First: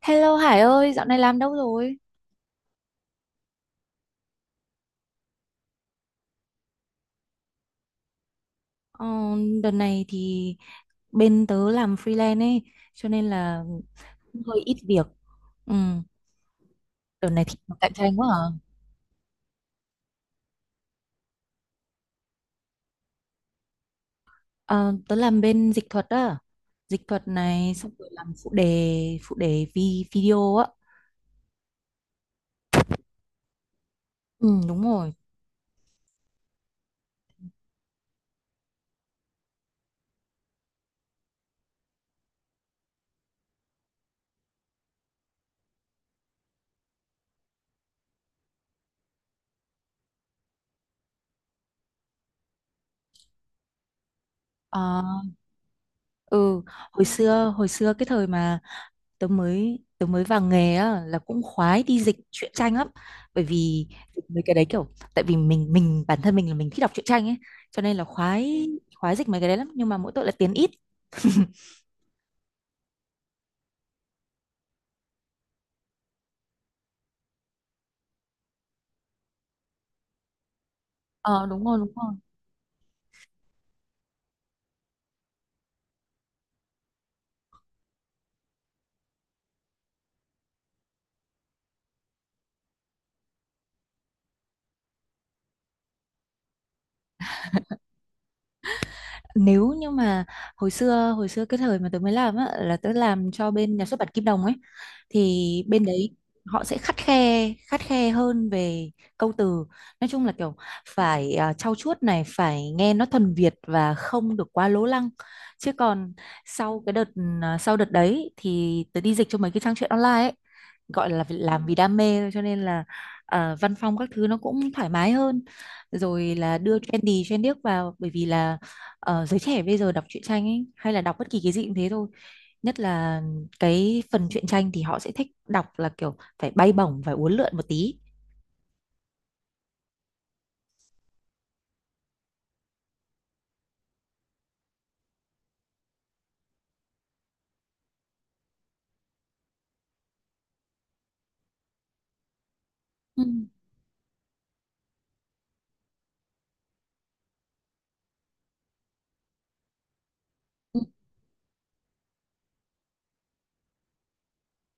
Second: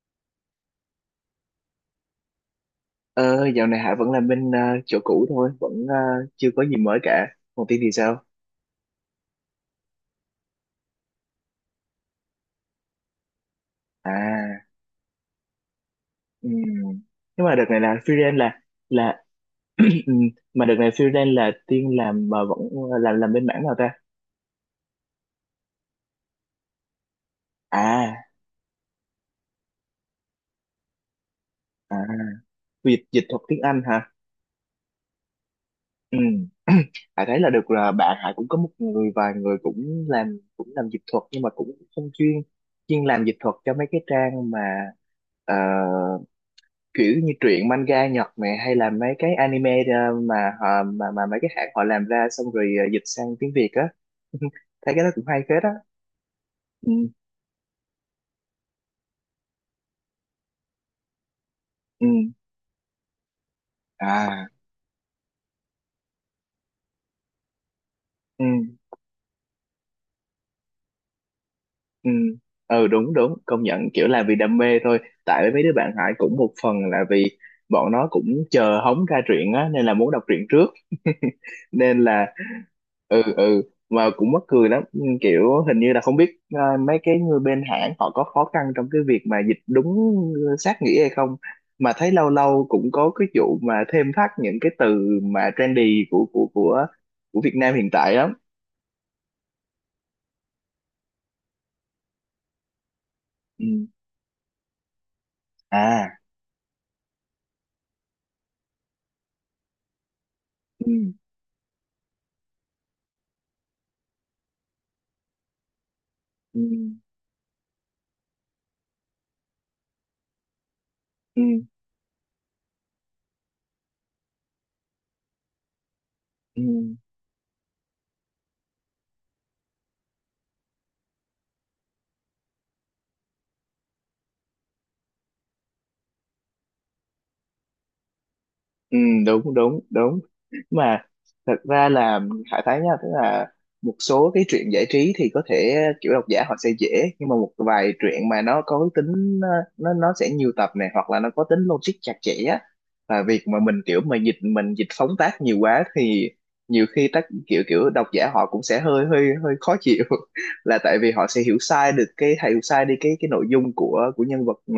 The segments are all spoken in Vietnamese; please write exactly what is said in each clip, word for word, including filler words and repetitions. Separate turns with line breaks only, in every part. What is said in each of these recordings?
Hello Hải ơi, dạo này làm đâu rồi?
Ờ, Dạo này Hạ vẫn làm bên ờ, chỗ cũ thôi, vẫn ờ, chưa có gì mới cả. Còn Tiên thì sao?
Ờ, Đợt này thì bên tớ làm freelance ấy, cho nên là cũng hơi
À,
ít việc. Ừ,
ừm.
đợt này
Nhưng mà
thì
đợt này
cạnh
là
tranh quá
freelance
à.
là là ừm, mà đợt này freelance là Tiên làm mà vẫn ờ, làm làm bên mảng nào ta?
Ờ, Tớ làm bên dịch thuật á, dịch thuật này xong rồi
À,
làm phụ đề, phụ đề vi video á.
à, dịch dịch thuật tiếng Anh hả?
Ừ, đúng rồi.
Ừ. Hạ thấy là được là bạn Hạ cũng có một người, vài người cũng làm, cũng làm dịch thuật nhưng mà cũng không chuyên chuyên làm dịch thuật cho mấy cái trang mà ờ, kiểu như truyện manga Nhật này, hay là mấy cái anime, ờ, mà họ, mà mà mấy cái hãng họ làm ra xong rồi ờ, dịch sang tiếng Việt á.
Ờ,
Thấy cái đó cũng hay phết á.
ừ. hồi
Ừ,
xưa, hồi xưa cái thời mà tớ mới tớ mới vào nghề á là cũng khoái đi
ừ.
dịch truyện tranh lắm, bởi vì dịch mấy
À,
cái đấy kiểu tại vì mình mình bản thân mình là mình thích đọc truyện tranh ấy, cho nên là
ừ,
khoái khoái dịch mấy cái đấy lắm, nhưng mà mỗi tội là tiền ít.
ừ, ừ. Đúng, đúng, công nhận, kiểu là vì đam mê thôi. Tại mấy đứa bạn Hải cũng một phần là vì bọn nó cũng chờ hóng ra truyện á, nên là muốn đọc truyện trước.
Ờ, đúng rồi, đúng
Nên
rồi.
là ừ, ừ. Mà cũng mắc cười lắm. Ừ, kiểu hình như là không biết ờ, mấy cái người bên hãng họ có khó khăn trong cái việc mà dịch đúng sát nghĩa hay không, mà thấy lâu lâu cũng có cái vụ mà thêm thắt những cái từ mà trendy của của của của Việt Nam hiện tại lắm.
Nếu như mà hồi xưa hồi xưa cái thời mà tớ mới làm á là tớ làm cho bên nhà
Ừ.
xuất bản Kim Đồng ấy, thì bên đấy
À.
họ sẽ khắt khe khắt khe hơn về câu từ. Nói chung là kiểu
Ừ.
phải à, trau chuốt này, phải nghe nó thuần Việt và không được quá lố lăng. Chứ còn
Ừ.
sau cái đợt à, sau đợt đấy thì tớ đi dịch cho mấy cái trang truyện online ấy, gọi là vì-
Ừ.
làm vì đam mê thôi, cho nên là à, văn phong các thứ nó cũng thoải mái hơn, rồi là
Ừ.
đưa trendy trên điếc vào. Bởi vì là ờ, giới trẻ bây giờ đọc truyện tranh ấy, hay là đọc bất kỳ cái gì cũng thế thôi, nhất là cái phần truyện tranh thì họ sẽ thích đọc là kiểu phải bay bổng, phải uốn lượn một tí.
Ừ, đúng, đúng, đúng. Mà thật ra là Hải thấy nha, tức là một số cái truyện giải trí thì có thể kiểu độc giả họ sẽ dễ, nhưng mà một vài truyện mà nó có cái tính ờ, nó nó sẽ nhiều tập này, hoặc là nó có tính logic chặt chẽ á, và
Ừ,
việc mà mình kiểu mà dịch, mình dịch phóng tác nhiều quá thì nhiều khi tác kiểu kiểu độc giả họ cũng sẽ hơi hơi hơi khó chịu. Là
ừ.
tại vì họ sẽ hiểu sai được cái, hiểu sai đi cái cái nội dung của của nhân vật, ờ,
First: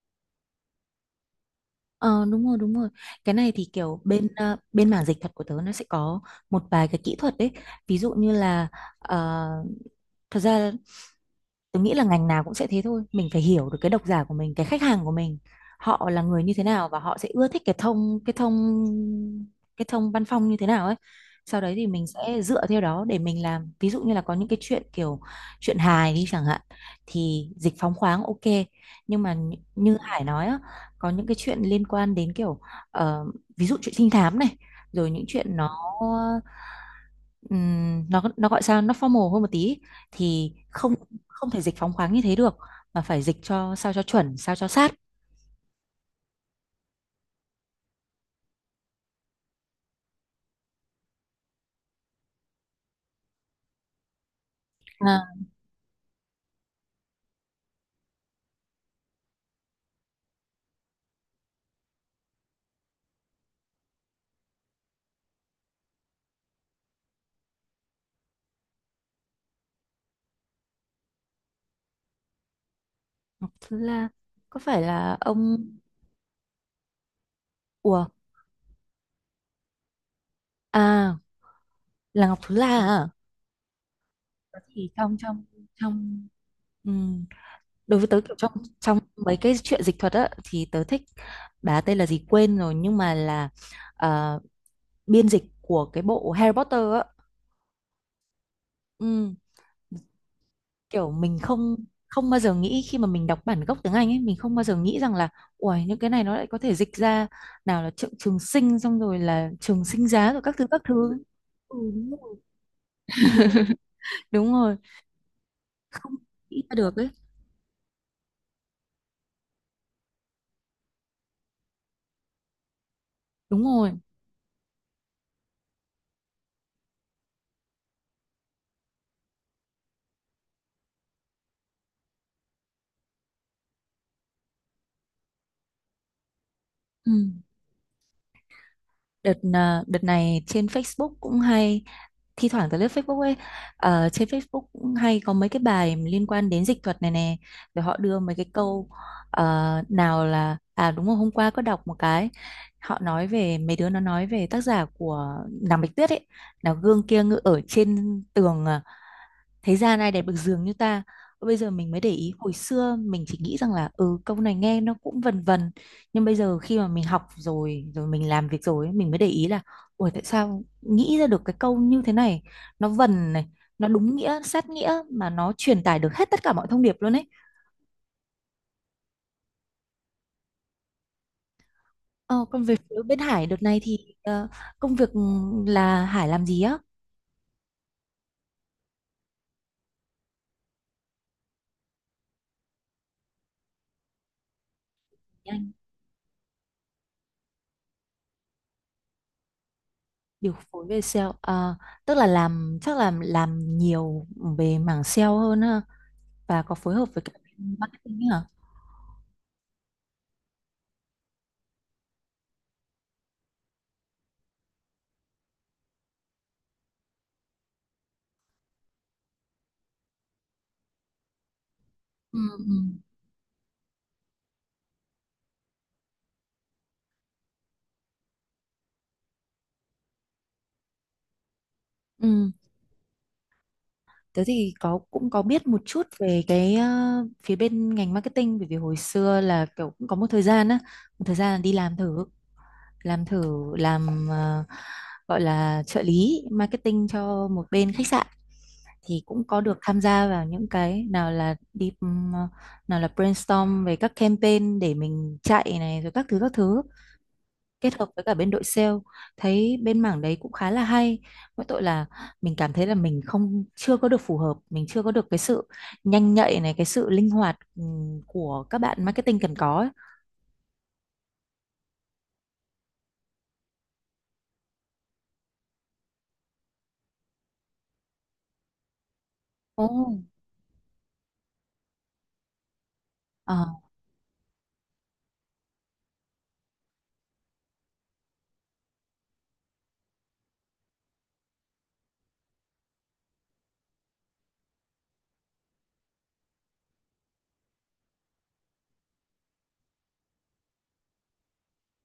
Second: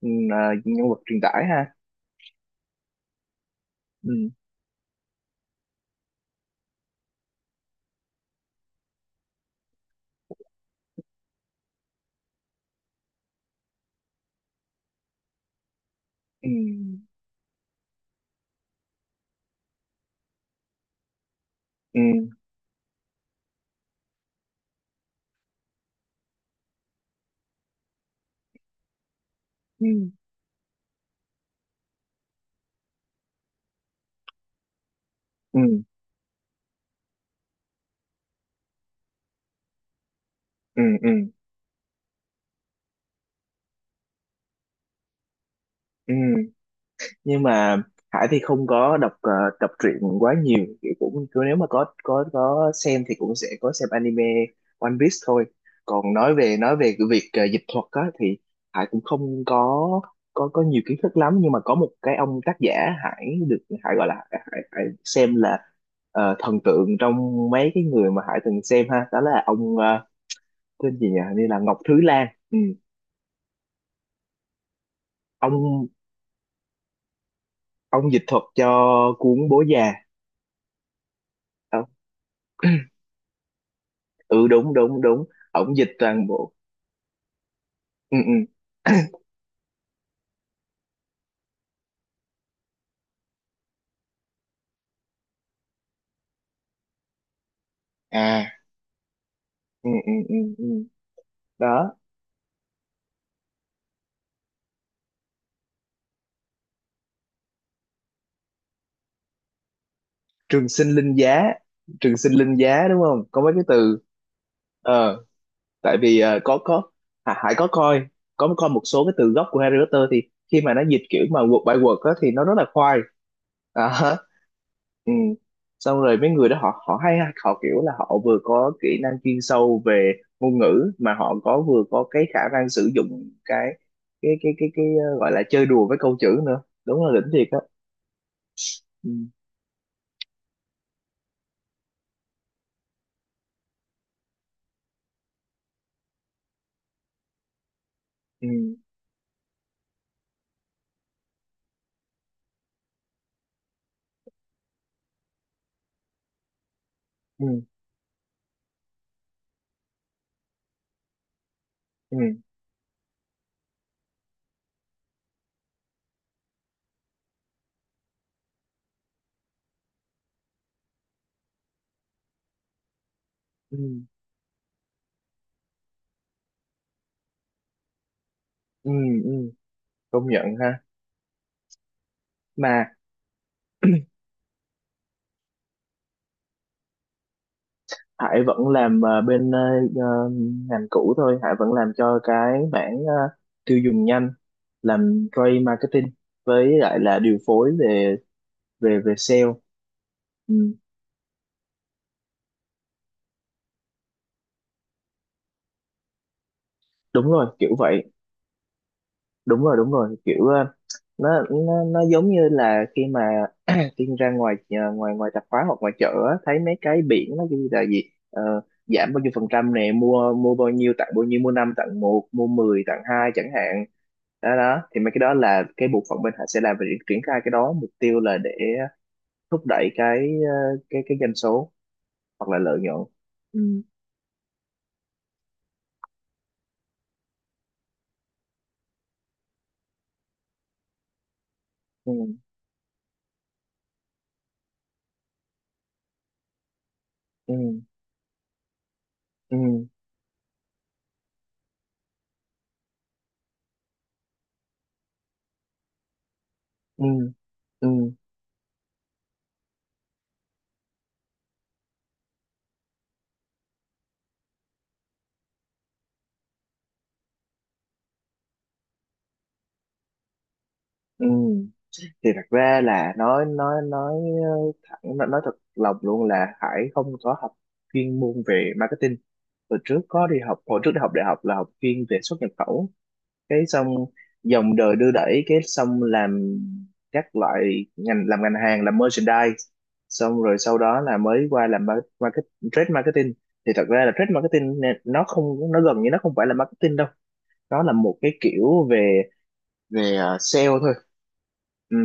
ừ, ờ, nhân vật truyền tải ha.
Ờ, đúng rồi, đúng rồi. Cái này thì kiểu
Ừ.
bên ờ, bên mảng dịch thuật của tớ nó sẽ có một vài cái kỹ thuật đấy. Ví dụ như là ờ, thật ra tôi nghĩ là ngành nào cũng sẽ thế thôi, mình phải hiểu được cái độc giả của mình, cái khách hàng của mình, họ là người
Ừ.
như thế nào và họ sẽ ưa thích cái thông cái thông cái thông văn phong như thế nào ấy. Sau đấy thì
Ừ.
mình sẽ dựa theo đó để mình làm. Ví dụ như là có những cái chuyện kiểu chuyện hài đi chẳng hạn thì dịch phóng khoáng ok, nhưng mà nh-
Ừ.
như Hải nói á, có những cái chuyện liên quan đến kiểu ờ, ví dụ chuyện trinh thám này, rồi những chuyện
Ừ,
nó ừm, nó nó gọi sao, nó formal hơn một tí thì
ừ,
không
ừ,
không thể dịch phóng khoáng như thế được, mà phải dịch cho sao cho chuẩn sao cho sát.
ừ. Nhưng mà Hải thì không có đọc ờ, đọc truyện quá nhiều, thì cũng cứ nếu mà có có có xem thì cũng sẽ có xem anime One Piece
À,
thôi. Còn nói về nói về cái việc ờ, dịch thuật á thì Hải cũng không có có có nhiều kiến thức lắm, nhưng mà có một cái ông tác giả Hải được, Hải gọi là, Hải, Hải xem là ờ, thần tượng trong mấy cái người mà Hải từng xem ha, đó là ông ờ, tên gì nhỉ? Hình như là Ngọc Thứ Lan. Ừ.
Thúy La, có phải là ông
ông
ủa
ông dịch thuật cho cuốn Bố Già.
à
Ờ,
là Ngọc Thúy La à?
ừ,
Thế
đúng,
thì
đúng,
trong
đúng.
trong
Ông dịch
trong
toàn bộ.
ừm, đối với
Ừ,
tớ
ừ.
kiểu trong trong mấy cái chuyện dịch thuật á thì tớ thích, bà tên là gì quên rồi nhưng mà là ờ, biên dịch của cái bộ Harry Potter á.
À,
Ừ.
ừ, ừ, ừ, ừ.
Kiểu mình không
Đó,
không bao giờ nghĩ, khi mà mình đọc bản gốc tiếng Anh ấy mình không bao giờ nghĩ rằng là uầy những cái này nó lại có thể dịch ra, nào là trường, trường sinh xong rồi là trường sinh giá rồi các thứ
trường
các
sinh linh
thứ.
giá.
Ừ, đúng
Trường sinh
rồi,
linh giá, đúng không, có mấy cái từ.
đúng rồi.
Ờ, tại
Không
vì ờ, có
nghĩ ra
có
được ấy.
Hà- Hải có coi, có coi một số cái từ gốc của Harry Potter thì khi mà nó dịch kiểu mà word by word á, thì nó rất là khoai.
Đúng rồi.
À. Ừ. Xong rồi mấy người đó, họ họ hay ha, họ kiểu là họ vừa có kỹ năng chuyên sâu về ngôn ngữ, mà họ có, vừa có cái khả năng sử dụng cái cái cái cái cái, ờ, gọi là chơi đùa với câu chữ nữa, đúng
Ừ.
là đỉnh thiệt á. Ừ.
Đợt à, đợt này trên Facebook cũng hay, thi thoảng tới lướt Facebook ấy, ờ, trên Facebook cũng hay có mấy cái bài liên quan đến dịch thuật này nè, rồi họ đưa mấy cái
Ừ,
câu. Ờ, nào là, à đúng rồi, hôm qua có đọc một cái, họ nói về mấy đứa nó nói về tác giả của nàng Bạch Tuyết ấy, là gương kia ngự
ừ,
ở trên tường, à, thế gian ai đẹp được giường như ta. Bây giờ mình mới để
ừ,
ý, hồi xưa mình chỉ nghĩ rằng là ừ câu này nghe nó cũng vần vần, nhưng bây giờ khi mà mình học rồi rồi mình làm việc rồi ấy, mình mới để ý là ủa tại sao nghĩ ra được cái câu như thế này, nó vần này,
ừ,
nó đúng nghĩa sát nghĩa mà nó truyền tải được hết tất cả mọi thông điệp luôn ấy.
ừ, ừ, công nhận ha.
ờ, Còn về
Mà
phía bên Hải đợt này thì ờ, công việc, ừ, là Hải làm gì á?
Hải vẫn làm ờ, bên ờ, ờ, ngành cũ thôi, Hải vẫn làm cho cái mảng ờ, tiêu dùng nhanh, làm trade
Anh
marketing, với lại là điều phối về về về sale.
điều
Ừ,
phối về sale, ờ, tức là làm chắc là làm nhiều về mảng sale hơn ha, và có phối hợp với
đúng
cả
rồi kiểu
bên
vậy.
marketing ấy hả?
Đúng rồi, đúng rồi, kiểu ờ, nó nó nó giống như là khi mà Tiên ra ngoài, ờ, ngoài ngoài tạp hóa hoặc ngoài chợ á, thấy mấy cái biển nó ghi là gì. Ờ, giảm bao nhiêu phần trăm nè, mua mua bao nhiêu tặng bao nhiêu, mua năm tặng một,
Ừ,
mua
ừ.
mười tặng hai chẳng hạn. Đó đó thì mấy cái đó là cái bộ phận bên họ sẽ làm về việc triển khai cái đó, mục tiêu là để thúc đẩy cái, ờ, cái cái doanh số hoặc
Ừ,
là lợi nhuận. Ừ.
tớ thì có cũng có biết một chút về cái ờ, phía bên ngành marketing, bởi vì hồi xưa là kiểu cũng có một thời gian á, một thời gian là đi làm
Ừ,
thử, làm thử làm ờ, gọi là trợ lý marketing cho
ừ,
một bên khách sạn, thì cũng có được
ừ,
tham gia vào những cái nào là đi ừm, ờ, nào là brainstorm về các campaign để mình chạy này rồi các thứ các thứ,
ừ, ừ,
kết hợp với cả bên đội sale. Thấy bên mảng đấy cũng khá là hay, mỗi tội là mình cảm thấy là mình không chưa có được phù hợp, mình chưa có được cái sự nhanh nhạy này, cái sự linh hoạt ừm, của các bạn marketing cần có ấy.
ừ. Thì thật ra là nói nói nói ờ, thẳng, nói, nói thật lòng luôn, là Hải không có học chuyên môn về marketing. Hồi
Ồ.
trước có đi học hồi trước đi học đại học là học chuyên về xuất nhập khẩu,
Ờ,
cái xong dòng đời đưa đẩy, cái xong làm các loại ngành, làm ngành hàng, làm merchandise, xong rồi sau đó là mới qua làm mar- market trade marketing. Thì thật ra là trade marketing nè, nó không nó gần như nó không phải là marketing đâu, nó là một cái kiểu về về ờ, sale thôi. Ừ.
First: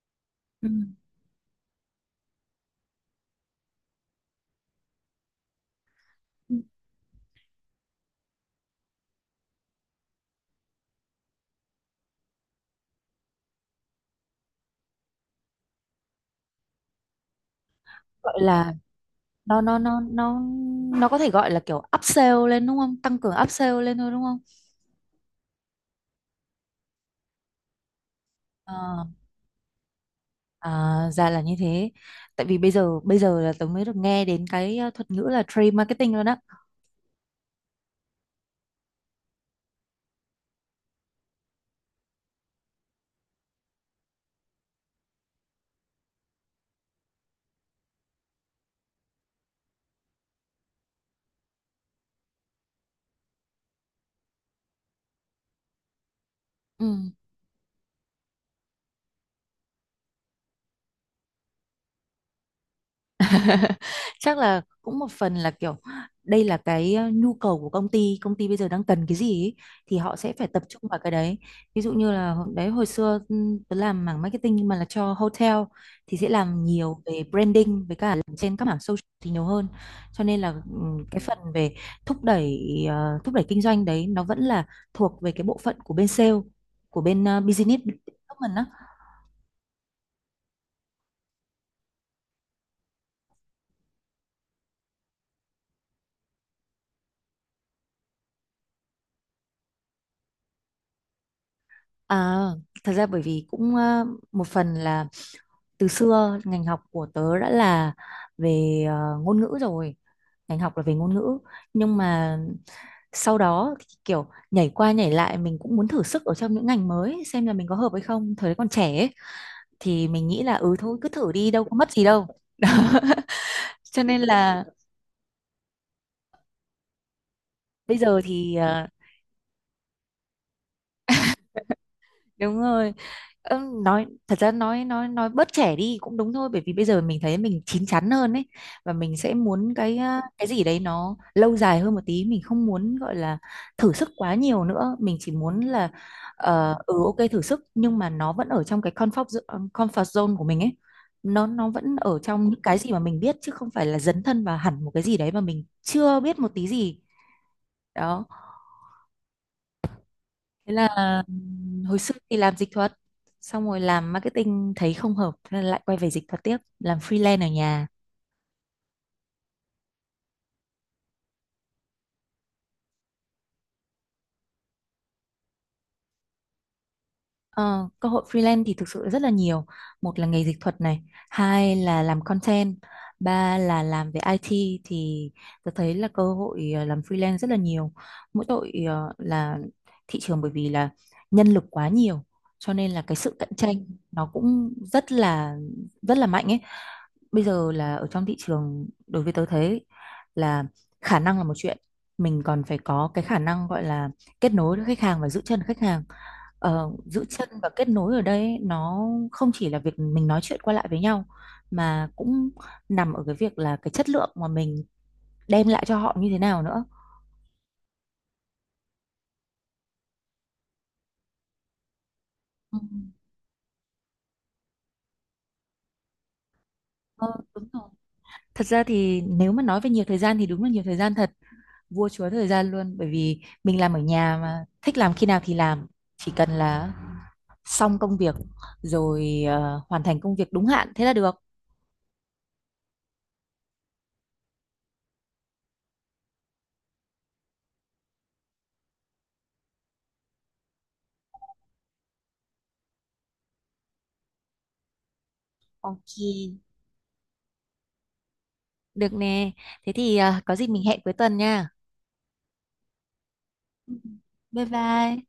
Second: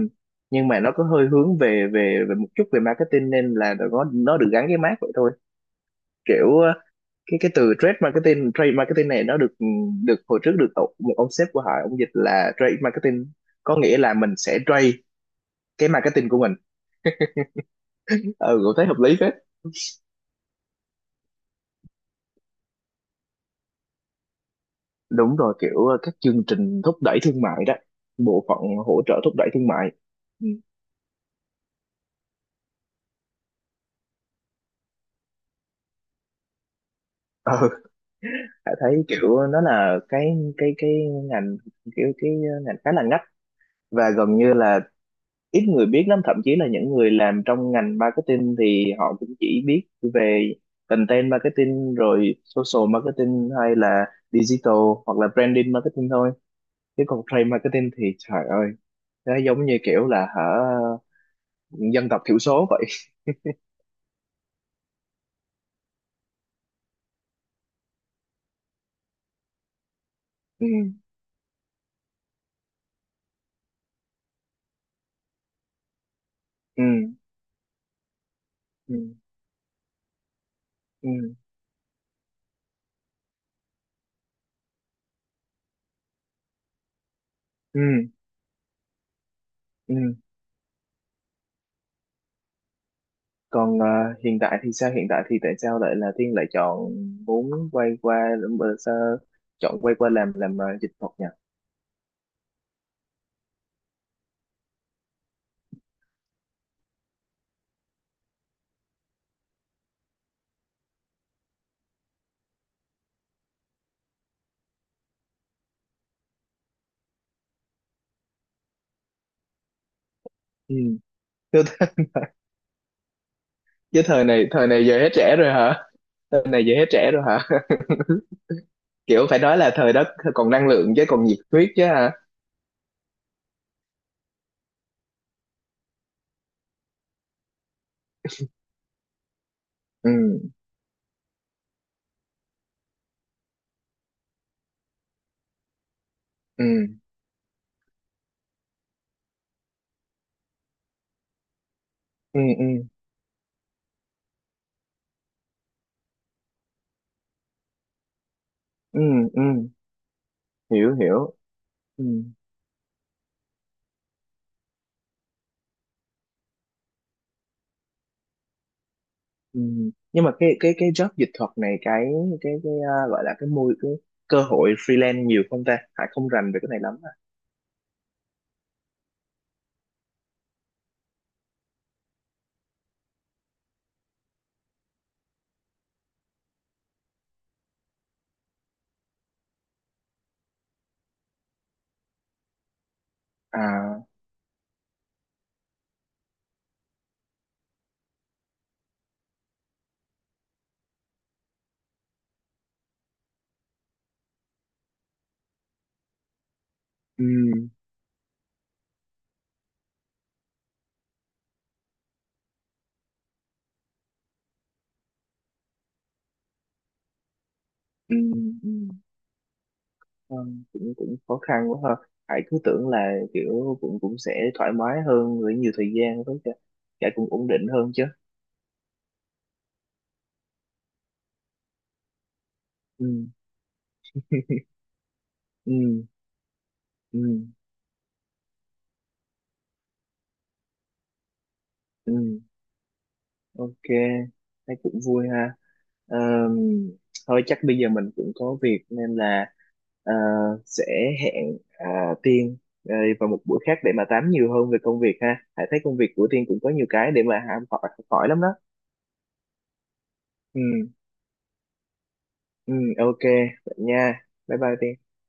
ừ.
Nhưng mà nó có hơi hướng về về về một chút về marketing nên là nó nó được gắn cái mác vậy thôi. Kiểu cái cái từ trade marketing, trade marketing này nó được được hồi trước được tổ- một ông sếp của họ ông dịch là trade marketing, có nghĩa là mình sẽ trade cái marketing của mình.
Gọi
Ừ,
là
cũng thấy hợp lý phết.
nó nó nó nó nó có thể gọi là kiểu upsell lên đúng không, tăng cường upsell lên thôi đúng không?
Đúng rồi, kiểu ờ, các chương trình thúc đẩy thương mại đó, bộ phận hỗ
Ờ,
trợ thúc đẩy thương mại.
à, ra là như thế. Tại vì bây giờ bây giờ là tớ mới được nghe đến cái ờ, thuật ngữ là trade marketing luôn á.
Ừ. Hải thấy kiểu nó là cái cái cái ngành, kiểu cái ngành khá là ngách và gần như là ít người biết lắm, thậm chí là những người làm trong ngành marketing thì họ cũng chỉ biết về content marketing, rồi social marketing, hay là digital, hoặc là branding marketing thôi.
Ừ.
Chứ còn trade marketing thì trời ơi, nó giống như kiểu là hả, dân tộc thiểu số vậy.
Chắc là cũng một phần là kiểu đây là cái ờ, nhu cầu của công ty, công ty bây giờ đang cần cái gì ý, thì họ sẽ phải tập
Ừ,
trung vào cái đấy. Ví dụ như là hồi- đấy hồi xưa ừm, tớ làm mảng marketing nhưng mà là cho hotel, thì sẽ làm nhiều về branding, với cả làm trên các mảng
ừ,
social thì nhiều hơn. Cho nên là ừm, cái
ừ,
phần về thúc đẩy ờ, thúc đẩy kinh doanh đấy nó vẫn là thuộc về cái bộ phận của bên sale, của bên ờ, business
ừ,
development á.
ừ. Còn ờ, hiện tại thì sao, hiện tại thì tại sao lại là Thiên lại chọn muốn quay qua, ờ, sao chọn quay qua làm làm ờ, dịch thuật nhỉ?
À, thật ra bởi vì cũng ờ, một phần là từ xưa ngành học của tớ đã là về ờ, ngôn ngữ rồi, ngành học là về ngôn ngữ. Nhưng mà sau đó thì kiểu nhảy qua nhảy lại, mình cũng muốn thử sức ở trong những ngành mới xem là mình có hợp hay không, thời đấy còn trẻ ấy, thì mình nghĩ là ừ thôi cứ thử đi đâu có
Ừ.
mất gì đâu.
Chứ
Cho nên
thời này
là
thời này giờ hết trẻ rồi hả, thời này giờ hết trẻ rồi hả?
bây giờ thì ờ,
Kiểu phải nói là thời đó còn năng lượng chứ, còn nhiệt huyết chứ hả.
đúng rồi. Ơ, nói thật ra nói nói nói bớt trẻ đi cũng đúng thôi, bởi vì bây giờ mình thấy mình chín chắn hơn ấy, và mình sẽ muốn cái à, cái
Ừ,
gì đấy nó lâu dài hơn một tí, mình không muốn gọi là thử sức quá nhiều nữa, mình chỉ muốn là
ừ,
ờ, ừ ok thử sức, nhưng mà nó vẫn ở trong cái comfort zo- comfort zone của mình ấy, nó nó vẫn ở
ừ,
trong những
ừ,
cái gì mà mình biết chứ không phải là dấn thân vào hẳn một cái gì đấy mà mình chưa biết một tí gì. Đó.
ừ, ừ,
Thế là
hiểu hiểu.
hồi
Ừ,
xưa thì làm dịch thuật, xong rồi làm marketing thấy không hợp, thế là lại quay về dịch thuật tiếp, làm freelance ở nhà.
ừ. Nhưng mà cái cái cái job dịch thuật này, cái cái cái à, gọi là, cái môi cái cơ hội freelance nhiều không ta, Hải không rành về cái này lắm. À.
Ờ, Cơ hội freelance thì thực sự rất là nhiều. Một là nghề dịch thuật này, hai là làm content, ba là làm về i tê thì tôi thấy là cơ hội ờ, làm freelance rất là nhiều. Mỗi tội ờ, là thị trường bởi vì là nhân lực quá nhiều, cho nên là cái sự cạnh tranh
À,
nó cũng rất là rất là mạnh ấy. Bây giờ là ở trong thị trường, đối với tớ thấy là khả năng là một chuyện, mình còn phải có cái khả năng gọi là kết nối với khách hàng và giữ chân khách hàng. Ờ,
ừ,
giữ chân và kết nối ở đây ấy, nó không chỉ là việc mình nói chuyện qua lại với nhau mà cũng nằm ở cái việc là cái chất lượng mà mình đem lại cho họ như thế nào nữa.
ừ, ừ. Ờ, cũng cũng khó khăn quá ha. Hải cứ
Ừ.
tưởng là kiểu cũng cũng sẽ thoải mái hơn với nhiều thời gian, với cả, cả
Ờ,
cũng ổn
đúng
định
rồi.
hơn chứ.
Thật ra thì nếu mà nói về nhiều thời gian thì đúng là nhiều thời gian thật, vua chúa thời gian luôn,
Ừ,
bởi vì mình làm ở nhà mà thích làm khi nào thì làm,
ừ,
chỉ cần là
ừ,
xong công việc rồi, ờ, hoàn thành công việc đúng hạn thế là được.
ừ, ok. Thấy cũng vui ha. Ờm, Thôi chắc bây giờ mình cũng có việc nên là ờ, sẽ hẹn à, Tiên ờ, vào một buổi khác để mà tám nhiều hơn về công việc ha. Hải thấy công việc của Tiên
Ok,
cũng có nhiều cái để mà học hỏi, học hỏi lắm đó.
được nè, thế thì ờ, có gì mình
Ừ,
hẹn cuối tuần nha.
ừ, ok. Vậy nha, bye
Bye
bye Tiên.
bye.